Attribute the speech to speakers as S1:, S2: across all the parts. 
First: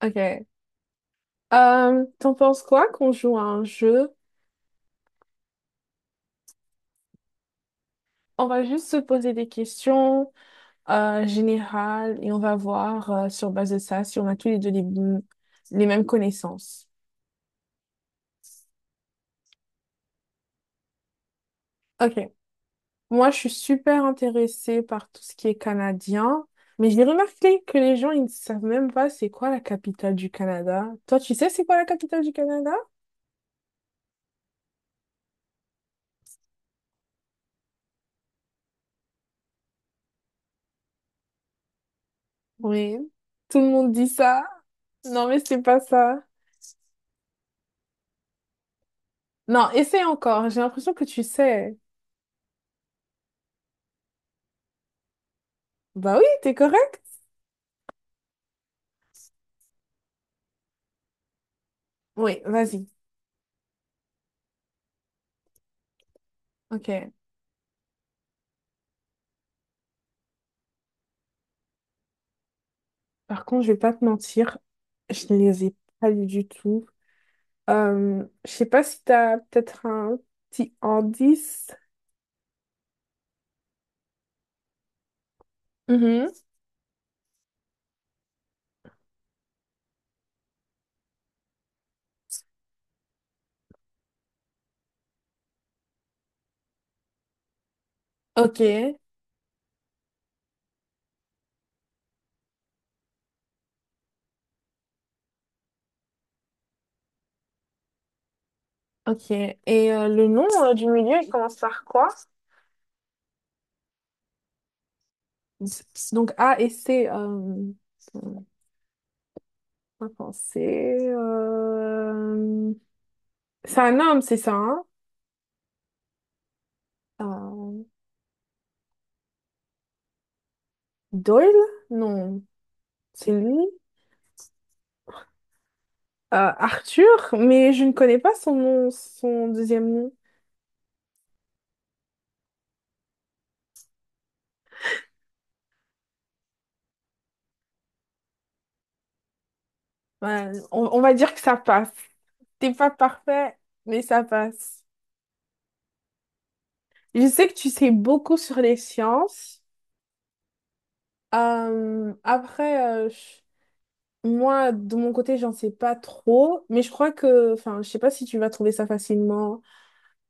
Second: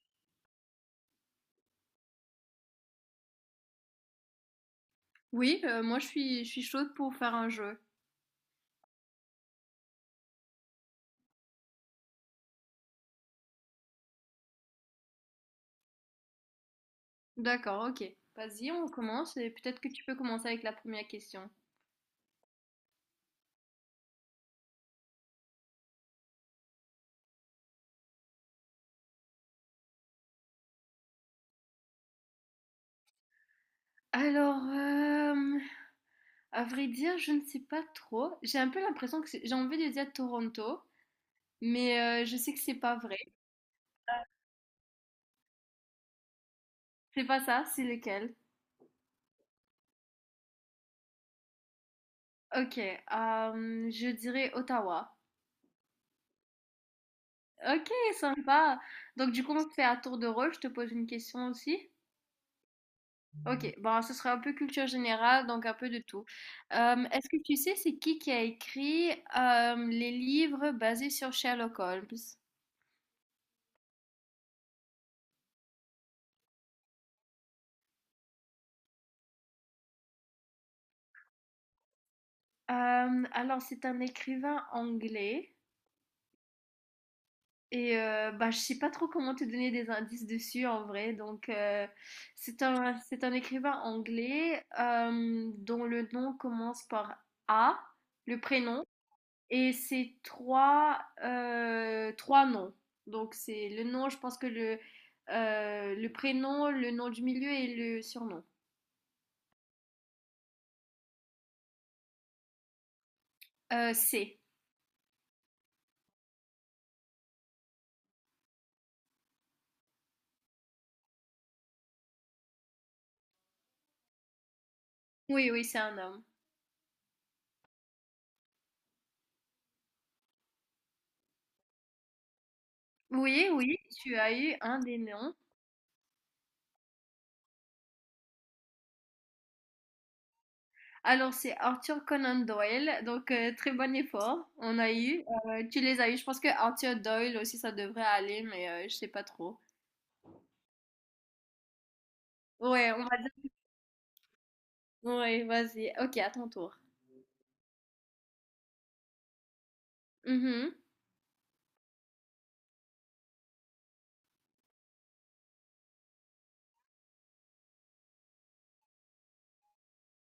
S1: Ok. T'en penses quoi qu'on joue à un jeu?
S2: Oui, moi je suis chaude pour faire un jeu.
S1: On va juste se poser des questions générales et on va voir sur base de ça si on a tous les deux les mêmes connaissances.
S2: D'accord, OK. Vas-y, on commence et peut-être que tu peux commencer avec la première question.
S1: Ok. Moi, je suis super intéressée par tout ce qui est canadien, mais j'ai remarqué que les gens, ils ne savent même pas c'est quoi la capitale du Canada. Toi, tu sais c'est quoi la capitale du Canada?
S2: Alors, à vrai dire, je ne sais pas trop. J'ai un peu l'impression que c'est j'ai envie de dire Toronto, mais, je sais que c'est
S1: Oui.
S2: pas vrai.
S1: Tout le monde dit ça. Non, mais c'est pas ça.
S2: C'est pas ça, c'est lequel?
S1: Non, essaie encore. J'ai l'impression que tu sais.
S2: OK, je dirais Ottawa.
S1: Bah oui, t'es correct.
S2: OK, sympa. Donc du coup, on fait à tour de rôle, je te pose une question aussi?
S1: Oui, vas-y.
S2: Ok, bon, ce sera un peu culture générale, donc un peu de tout.
S1: Ok.
S2: Est-ce que tu sais c'est qui a écrit les livres basés sur Sherlock Holmes?
S1: Par contre, je vais pas te mentir, je ne les ai pas lus du tout. Je sais pas si t'as peut-être un petit indice.
S2: Alors, c'est un écrivain anglais
S1: Mhm.
S2: et bah, je sais pas trop comment te donner des indices dessus en vrai. Donc, c'est un écrivain anglais dont le nom commence par A, le
S1: Ok,
S2: prénom. Et c'est trois, trois noms. Donc c'est le nom, je pense que le prénom, le nom du milieu et le surnom.
S1: ok. Et le nom du milieu, il commence par quoi?
S2: C'est.
S1: Donc A et C. Attends, pas penser. C'est un homme, c'est ça, hein?
S2: Oui, oui, c'est un homme.
S1: Euh, Doyle? Non, c'est
S2: Oui,
S1: lui.
S2: oui, tu as eu un des noms.
S1: Arthur, mais je ne connais pas son nom, son deuxième nom.
S2: Alors c'est Arthur Conan Doyle, donc très bon effort. On a eu, tu les as eu. Je pense que Arthur Doyle aussi ça devrait aller, mais je sais pas trop.
S1: Ouais, on va dire que ça passe. T'es pas
S2: Ouais, on va dire.
S1: parfait, mais ça passe.
S2: Ouais, vas-y. Ok, à ton tour.
S1: Je sais que tu sais beaucoup sur les sciences.
S2: Mhm.
S1: Euh, après, euh, je- Moi, de mon côté, j'en sais pas trop, mais je crois que, enfin, je sais pas si tu vas trouver ça facilement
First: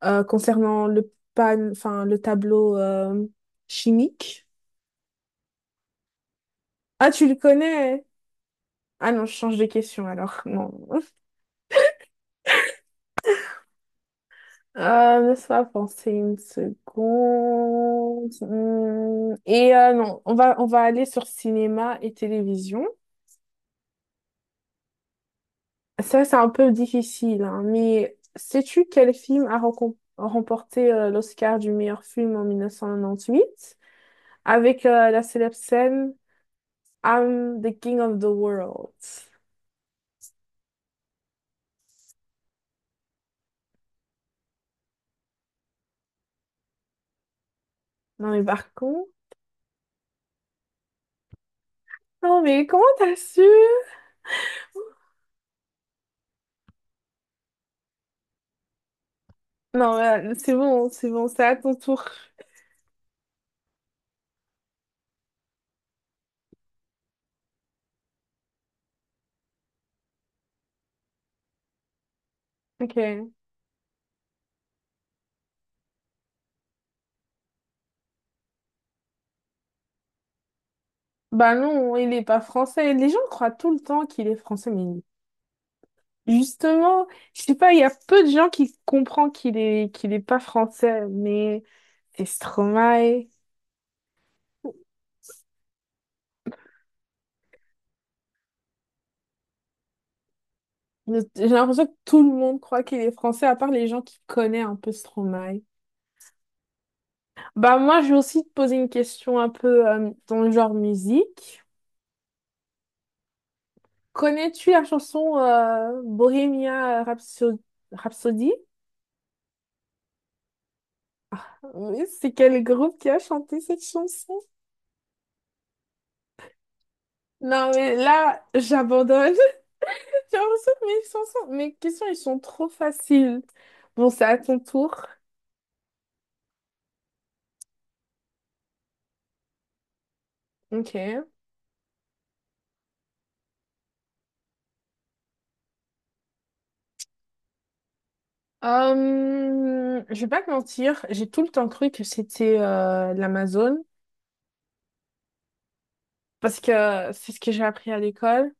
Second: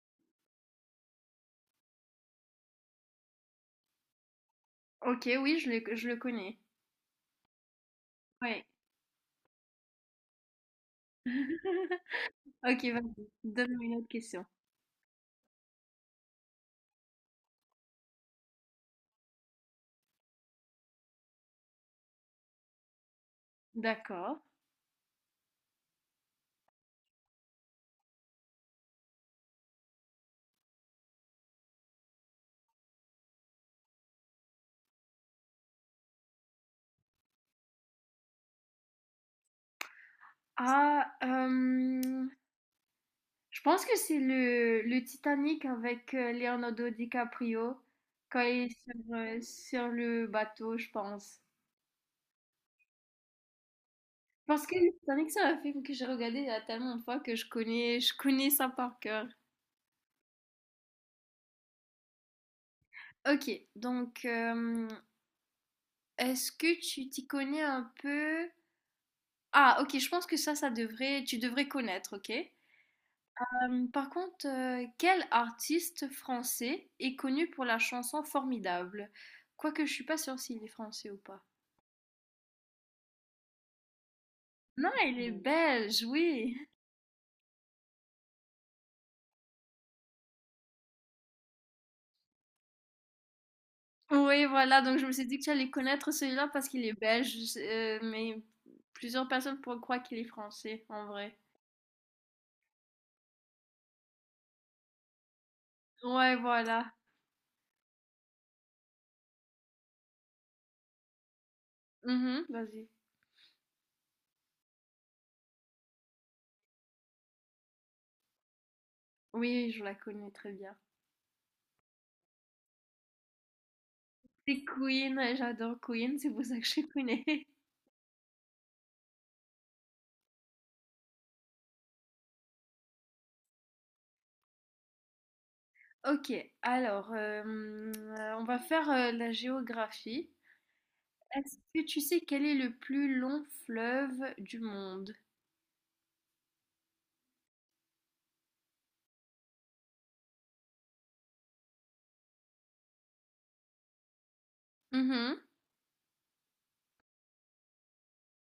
S1: concernant enfin, le tableau chimique.
S2: Ok, oui, je le connais.
S1: Ah, tu le connais?
S2: Ouais.
S1: Ah non, je change de question alors. Non.
S2: OK, vas-y, donne-moi une autre question.
S1: Laisse-moi penser une seconde. Et non, on va aller sur cinéma et télévision.
S2: D'accord.
S1: Ça, c'est un peu difficile, hein, mais sais-tu quel film a remporté l'Oscar du meilleur film en 1998 avec la célèbre scène I'm the King of the World?
S2: Ah, je pense que c'est le Titanic avec Leonardo DiCaprio
S1: Non,
S2: quand
S1: mais
S2: il est
S1: par
S2: sur,
S1: contre...
S2: euh, sur le bateau, je pense.
S1: Non, mais comment t'as su?
S2: Parce que le Titanic, c'est un film que j'ai regardé il y a tellement de fois que je connais ça par cœur.
S1: Non, c'est bon, c'est bon, c'est à ton tour.
S2: Ok, donc est-ce que tu t'y connais un peu? Ah, ok, je pense que ça devrait, tu devrais connaître, ok?
S1: Ok.
S2: Par contre, quel artiste français est connu pour la chanson Formidable? Quoique je suis pas sûre s'il est français ou pas.
S1: Bah non, il est pas français. Les gens croient tout le temps qu'il est français,
S2: Non,
S1: mais
S2: il est belge, oui.
S1: justement, je sais pas, il y a peu de gens qui comprennent qu'il est pas français, mais c'est Stromae.
S2: Oui, voilà, donc je me suis dit que j'allais connaître celui-là parce qu'il est belge, mais plusieurs personnes pourraient croire qu'il est français, en vrai.
S1: J'ai l'impression que tout le monde croit qu'il est français, à part les gens qui connaissent un peu Stromae.
S2: Ouais, voilà.
S1: Bah moi, je vais aussi te poser une question un peu dans le genre musique.
S2: Mhm, vas-y.
S1: Connais-tu la chanson Rhapsody?
S2: Oui, je la connais très bien.
S1: Oui, c'est quel groupe qui a chanté cette chanson?
S2: C'est Queen, et j'adore Queen, c'est pour ça que je connais.
S1: Non, mais là, j'abandonne. J'ai l'impression que mes questions, ils sont trop faciles. Bon, c'est à ton tour.
S2: Ok, alors, on va faire la géographie.
S1: Ok.
S2: Est-ce que tu sais quel est le plus long fleuve du monde?
S1: Je vais pas te mentir, j'ai tout le temps cru que c'était l'Amazone,
S2: Mhm.
S1: parce que c'est ce que j'ai appris à l'école.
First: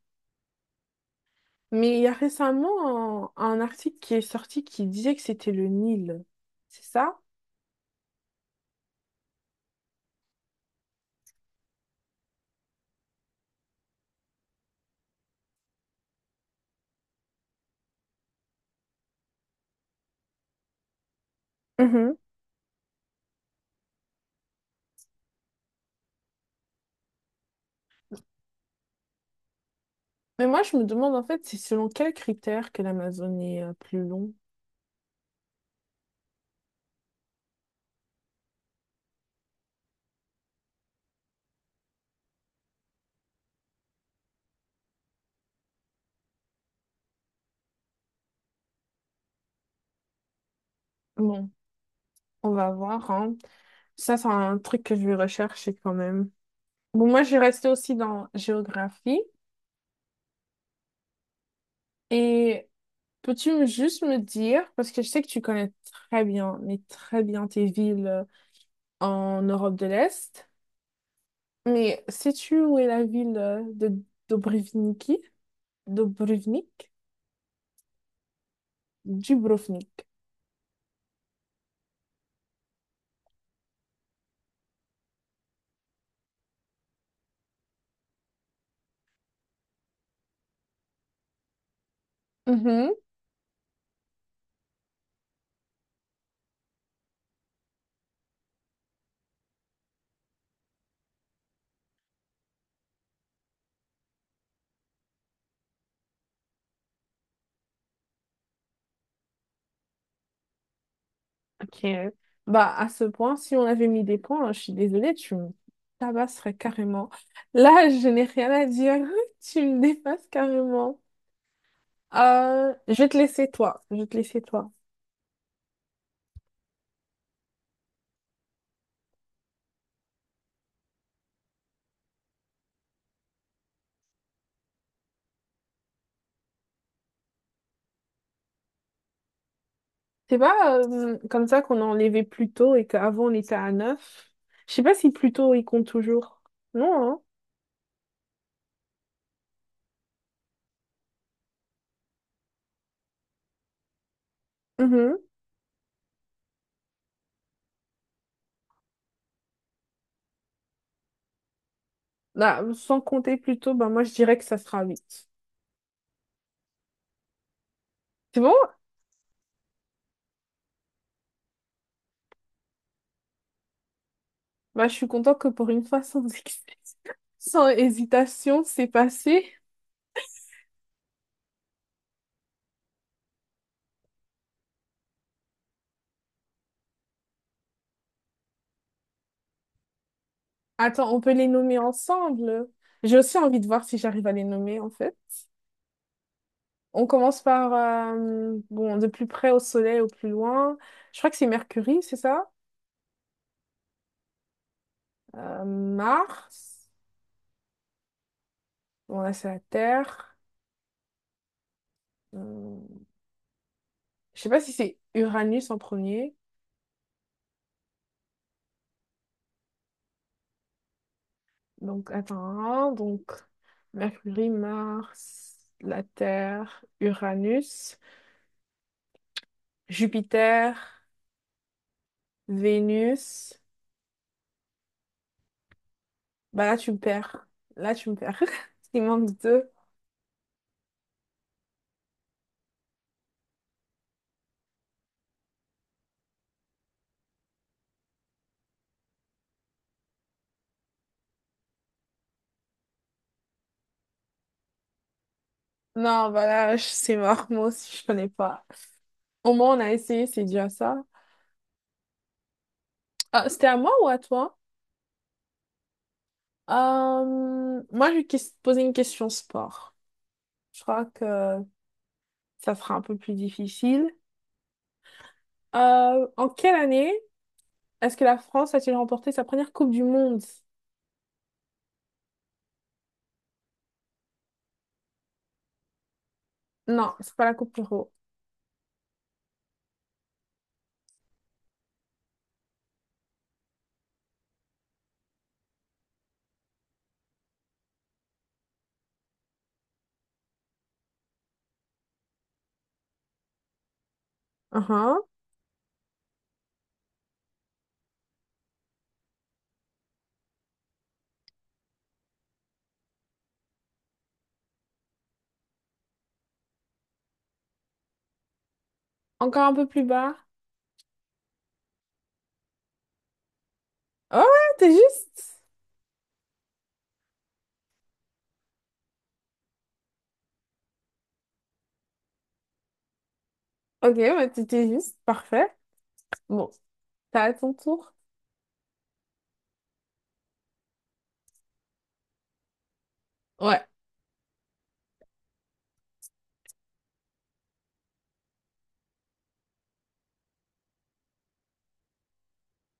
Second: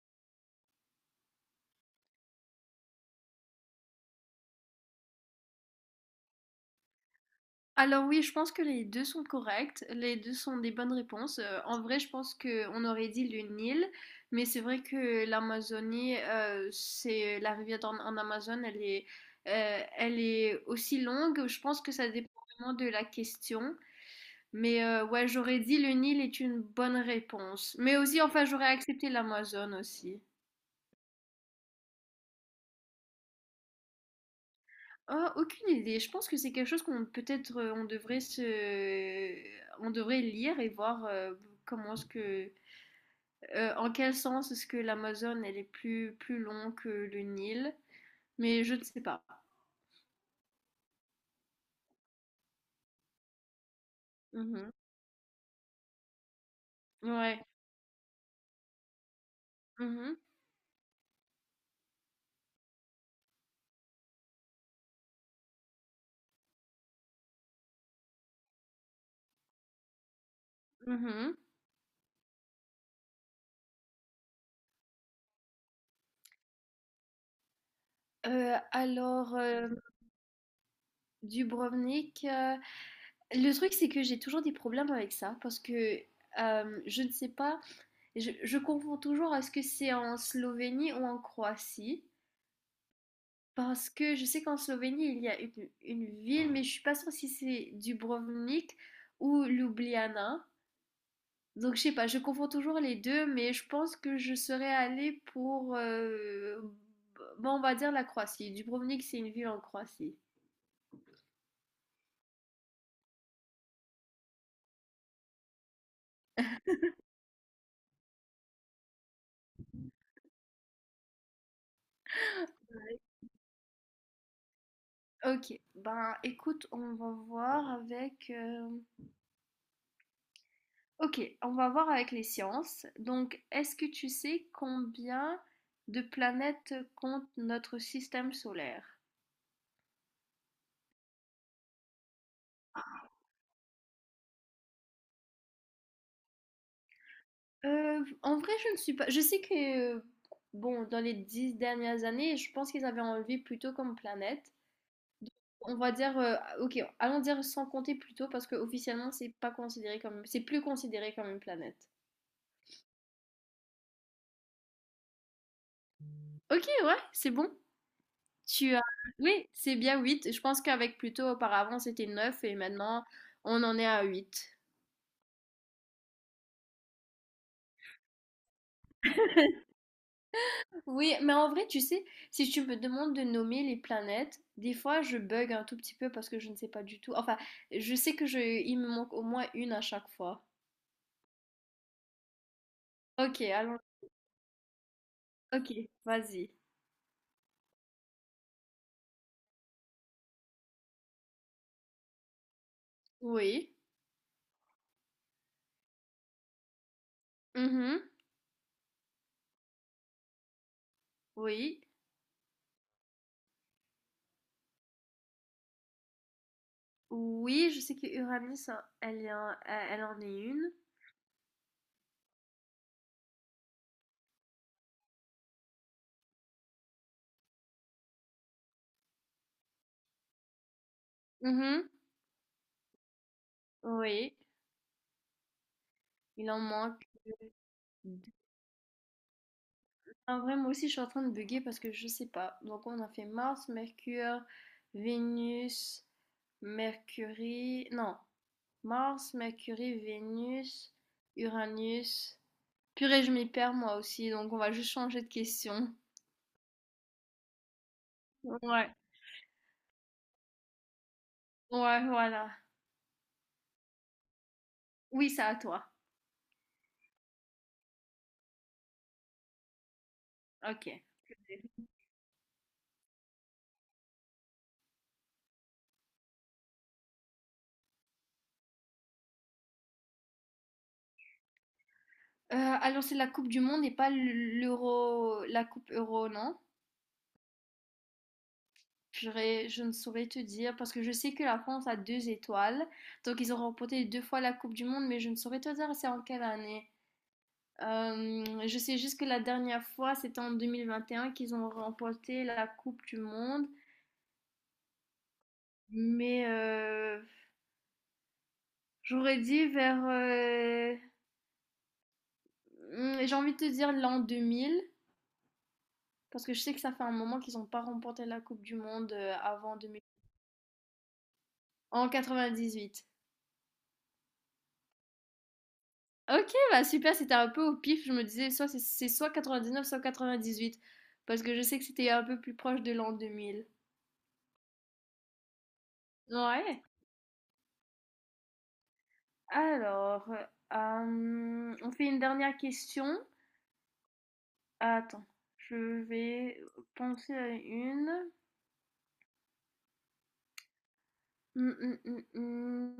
S1: Mais il y a récemment un article qui est sorti qui disait que c'était le Nil. C'est ça?
S2: Alors oui, je pense que les deux sont corrects, les deux sont des bonnes réponses. En vrai, je pense qu'on aurait dit le Nil, mais c'est vrai que l'Amazonie, c'est la rivière en Amazone, elle est aussi longue. Je pense que ça
S1: Mhm.
S2: dépend vraiment de la question, mais ouais, j'aurais dit le Nil est une bonne réponse. Mais aussi, enfin, j'aurais accepté l'Amazon aussi.
S1: Mais moi, je me demande en fait, c'est selon quel critère que l'Amazone est plus long.
S2: Oh, aucune idée. Je pense que c'est quelque chose qu'on peut-être on devrait lire et voir, comment est-ce que, en quel sens est-ce que l'Amazone elle est plus long que le Nil, mais je ne sais pas.
S1: Bon, on va voir, hein. Ça, c'est un
S2: Mhm.
S1: truc que je vais rechercher quand même. Bon, moi, j'ai
S2: Ouais.
S1: resté aussi dans géographie.
S2: Mhm.
S1: Et peux-tu juste me dire, parce que je sais que tu connais très bien, mais très bien tes villes en Europe de l'Est,
S2: Mhm.
S1: mais sais-tu où est la ville de Dubrovniki? Dubrovnik?
S2: Alors,
S1: Dubrovnik.
S2: Dubrovnik, le truc c'est que j'ai toujours des problèmes avec ça parce que je ne sais pas, je confonds toujours est-ce que c'est en Slovénie ou en Croatie.
S1: Mhm.
S2: Parce que je sais qu'en Slovénie, il y a une ville, mais je suis pas sûre si c'est Dubrovnik ou Ljubljana. Donc je sais pas, je confonds toujours les deux, mais je pense que je serais allée pour, bon, on va dire la Croatie. Dubrovnik, c'est une ville en Croatie.
S1: Ok. Bah, à ce point, si on avait mis des points, hein, je suis désolée, tu me tabasserais carrément. Là, je n'ai rien à dire. Tu me dépasses carrément. Je vais te laisser toi. Je vais te laisser toi.
S2: Ok, ben écoute, on va voir avec. Ok, on va voir avec les sciences. Donc, est-ce que tu sais combien de planètes compte notre système solaire?
S1: C'est pas comme ça qu'on a enlevé plus tôt et qu'avant on était à neuf. Je sais pas si plus tôt il compte toujours. Non,
S2: En vrai, je ne suis pas. Je sais que, bon, dans les 10 dernières années, je pense qu'ils avaient enlevé plutôt comme planète.
S1: hein? Mhm.
S2: On va dire, ok, allons dire sans compter plutôt parce que officiellement, c'est pas considéré comme, c'est plus considéré comme une planète.
S1: Bah, sans compter plus tôt, bah moi je dirais que ça sera huit.
S2: Ok, ouais, c'est bon.
S1: C'est bon?
S2: Tu as, oui, c'est bien 8. Je pense qu'avec Pluto, auparavant, c'était 9 et maintenant, on en est à 8.
S1: Bah je suis contente que pour une fois sans excès. Sans hésitation, c'est passé.
S2: Oui, mais en vrai, tu sais, si tu me demandes de nommer les planètes, des fois je bug un tout petit peu parce que je ne sais pas du tout. Enfin, je sais que il me manque au moins une à chaque fois.
S1: Attends, on peut les nommer ensemble. J'ai aussi
S2: Ok,
S1: envie de
S2: alors,
S1: voir si j'arrive à les nommer, en fait.
S2: ok, vas-y.
S1: On commence par, bon, de plus près au Soleil, au plus loin. Je crois que c'est Mercure, c'est ça?
S2: Oui.
S1: Mars.
S2: Mhm.
S1: Bon, là, c'est la Terre.
S2: Oui.
S1: Euh, je sais pas si c'est Uranus en premier.
S2: Oui, je sais que Uranus, elle est elle en est une.
S1: Donc, attends, hein, donc, Mercure, Mars, la Terre, Uranus, Jupiter,
S2: Mhm.
S1: Vénus.
S2: Oui, il en
S1: Bah là, tu me
S2: manque
S1: perds. Là, tu me
S2: deux.
S1: perds. Il manque deux.
S2: En vrai, moi aussi, je suis en train de bugger parce que je sais pas. Donc, on a fait Mars, Mercure, Vénus, Mercury. Non. Mars, Mercure, Vénus, Uranus. Purée, je m'y perds moi aussi, donc on va juste changer de question.
S1: Non, c'est mort. Moi aussi, je connais pas.
S2: Ouais,
S1: Au moins, on a essayé, c'est déjà ça.
S2: ouais, voilà.
S1: Ah, c'était à moi ou à toi?
S2: Oui, c'est à toi.
S1: Moi, je vais poser une question sport. Je
S2: Ok.
S1: crois que ça sera un peu plus difficile. En quelle année est-ce que la France a-t-il remporté sa première Coupe du Monde?
S2: Alors, c'est la Coupe du Monde et pas l'Euro, la Coupe Euro, non?
S1: Non, c'est pas la Coupe Euro.
S2: Purée, je ne saurais te dire parce que je sais que la France a deux étoiles. Donc, ils ont remporté deux fois la Coupe du Monde, mais je ne saurais te dire c'est en quelle année. Je sais juste que la dernière fois, c'était en 2021 qu'ils ont remporté la Coupe du Monde.
S1: Uhum.
S2: Mais j'aurais dit vers, mmh, j'ai envie de te dire l'an 2000 parce que je sais que ça fait un moment qu'ils ont pas remporté la coupe du monde,
S1: Encore un
S2: avant
S1: peu
S2: 2000.
S1: plus bas.
S2: En 98.
S1: Oh ouais, t'es juste.
S2: OK, bah, super, c'était un peu au pif. Je me disais soit c'est soit 99, soit huit parce que je sais que c'était un peu plus proche de l'an 2000.
S1: Ok, bah t'étais juste. Parfait. Bon,
S2: Ouais.
S1: t'as à ton tour.
S2: Alors, on fait une dernière question.
S1: Ouais.
S2: Attends, je vais penser à une. Mmh, mmh, mmh,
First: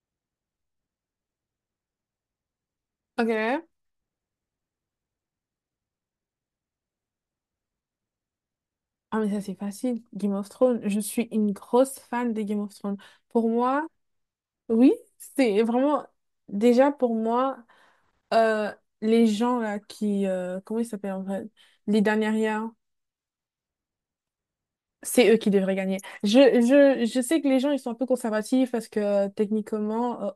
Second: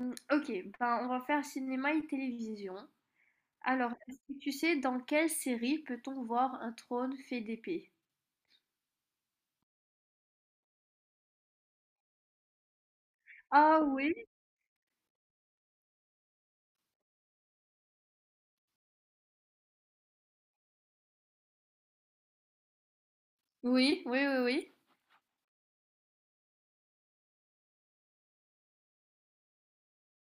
S2: mmh. OK, ben, on va faire cinéma et télévision.
S1: Ok.
S2: Alors, est-ce que tu sais dans quelle série peut-on voir un trône fait d'épée?
S1: Ah, mais ça, c'est facile. Game of Thrones. Je suis une grosse fan de Game of Thrones. Pour
S2: Ah
S1: moi,
S2: oui,
S1: oui, c'est vraiment. Déjà, pour moi, euh, les gens là qui. Comment ils s'appellent en vrai? Les dernières,
S2: oui, oui, oui, oui.
S1: c'est eux qui devraient gagner. Je sais que les gens, ils sont un peu conservatifs parce que techniquement,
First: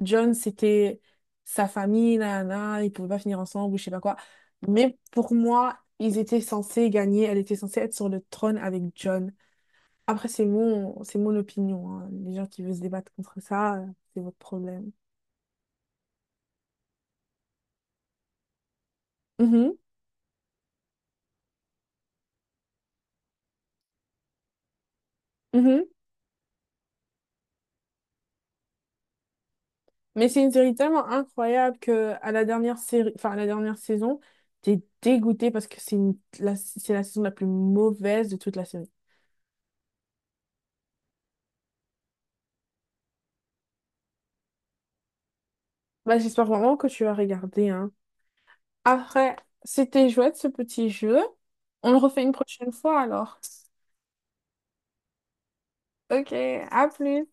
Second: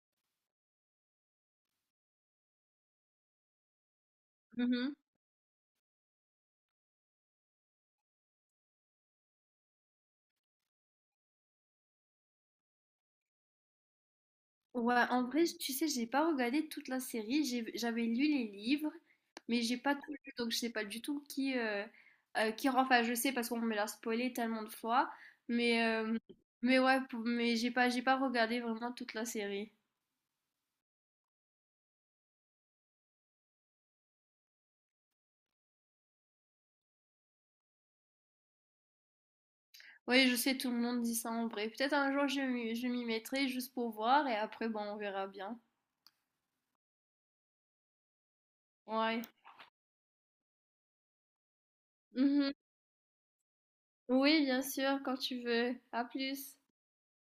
S1: John, c'était sa famille, là, ils pouvaient pas finir ensemble ou je sais pas quoi.
S2: Mhm.
S1: Mais pour moi, ils étaient censés gagner. Elle était censée être sur le trône avec John. Après, c'est mon opinion, hein. Les gens qui veulent se débattre contre ça, c'est votre problème.
S2: Ouais, en vrai, tu sais, j'ai pas regardé toute la série. J'avais lu les livres, mais
S1: Mhm,
S2: j'ai pas tout lu, donc je sais pas du tout qui rend. Enfin, je sais parce qu'on me l'a spoilé tellement de fois,
S1: mhm.
S2: mais mais ouais, mais j'ai pas regardé vraiment toute la série.
S1: Mais c'est une série tellement incroyable que à la dernière série, enfin, à la dernière saison, t'es dégoûté parce que c'est la saison la plus mauvaise de toute la série.
S2: Oui, je sais, tout le monde dit ça en vrai. Peut-être un jour je m'y mettrai juste pour voir et après, bon, on verra bien.
S1: Bah, j'espère vraiment que tu vas regarder, hein.
S2: Ouais.
S1: Après, c'était chouette ce petit jeu. On le refait une
S2: Mhm.
S1: prochaine fois alors.
S2: Oui, bien sûr, quand tu veux. À
S1: Ok,
S2: plus.
S1: à plus.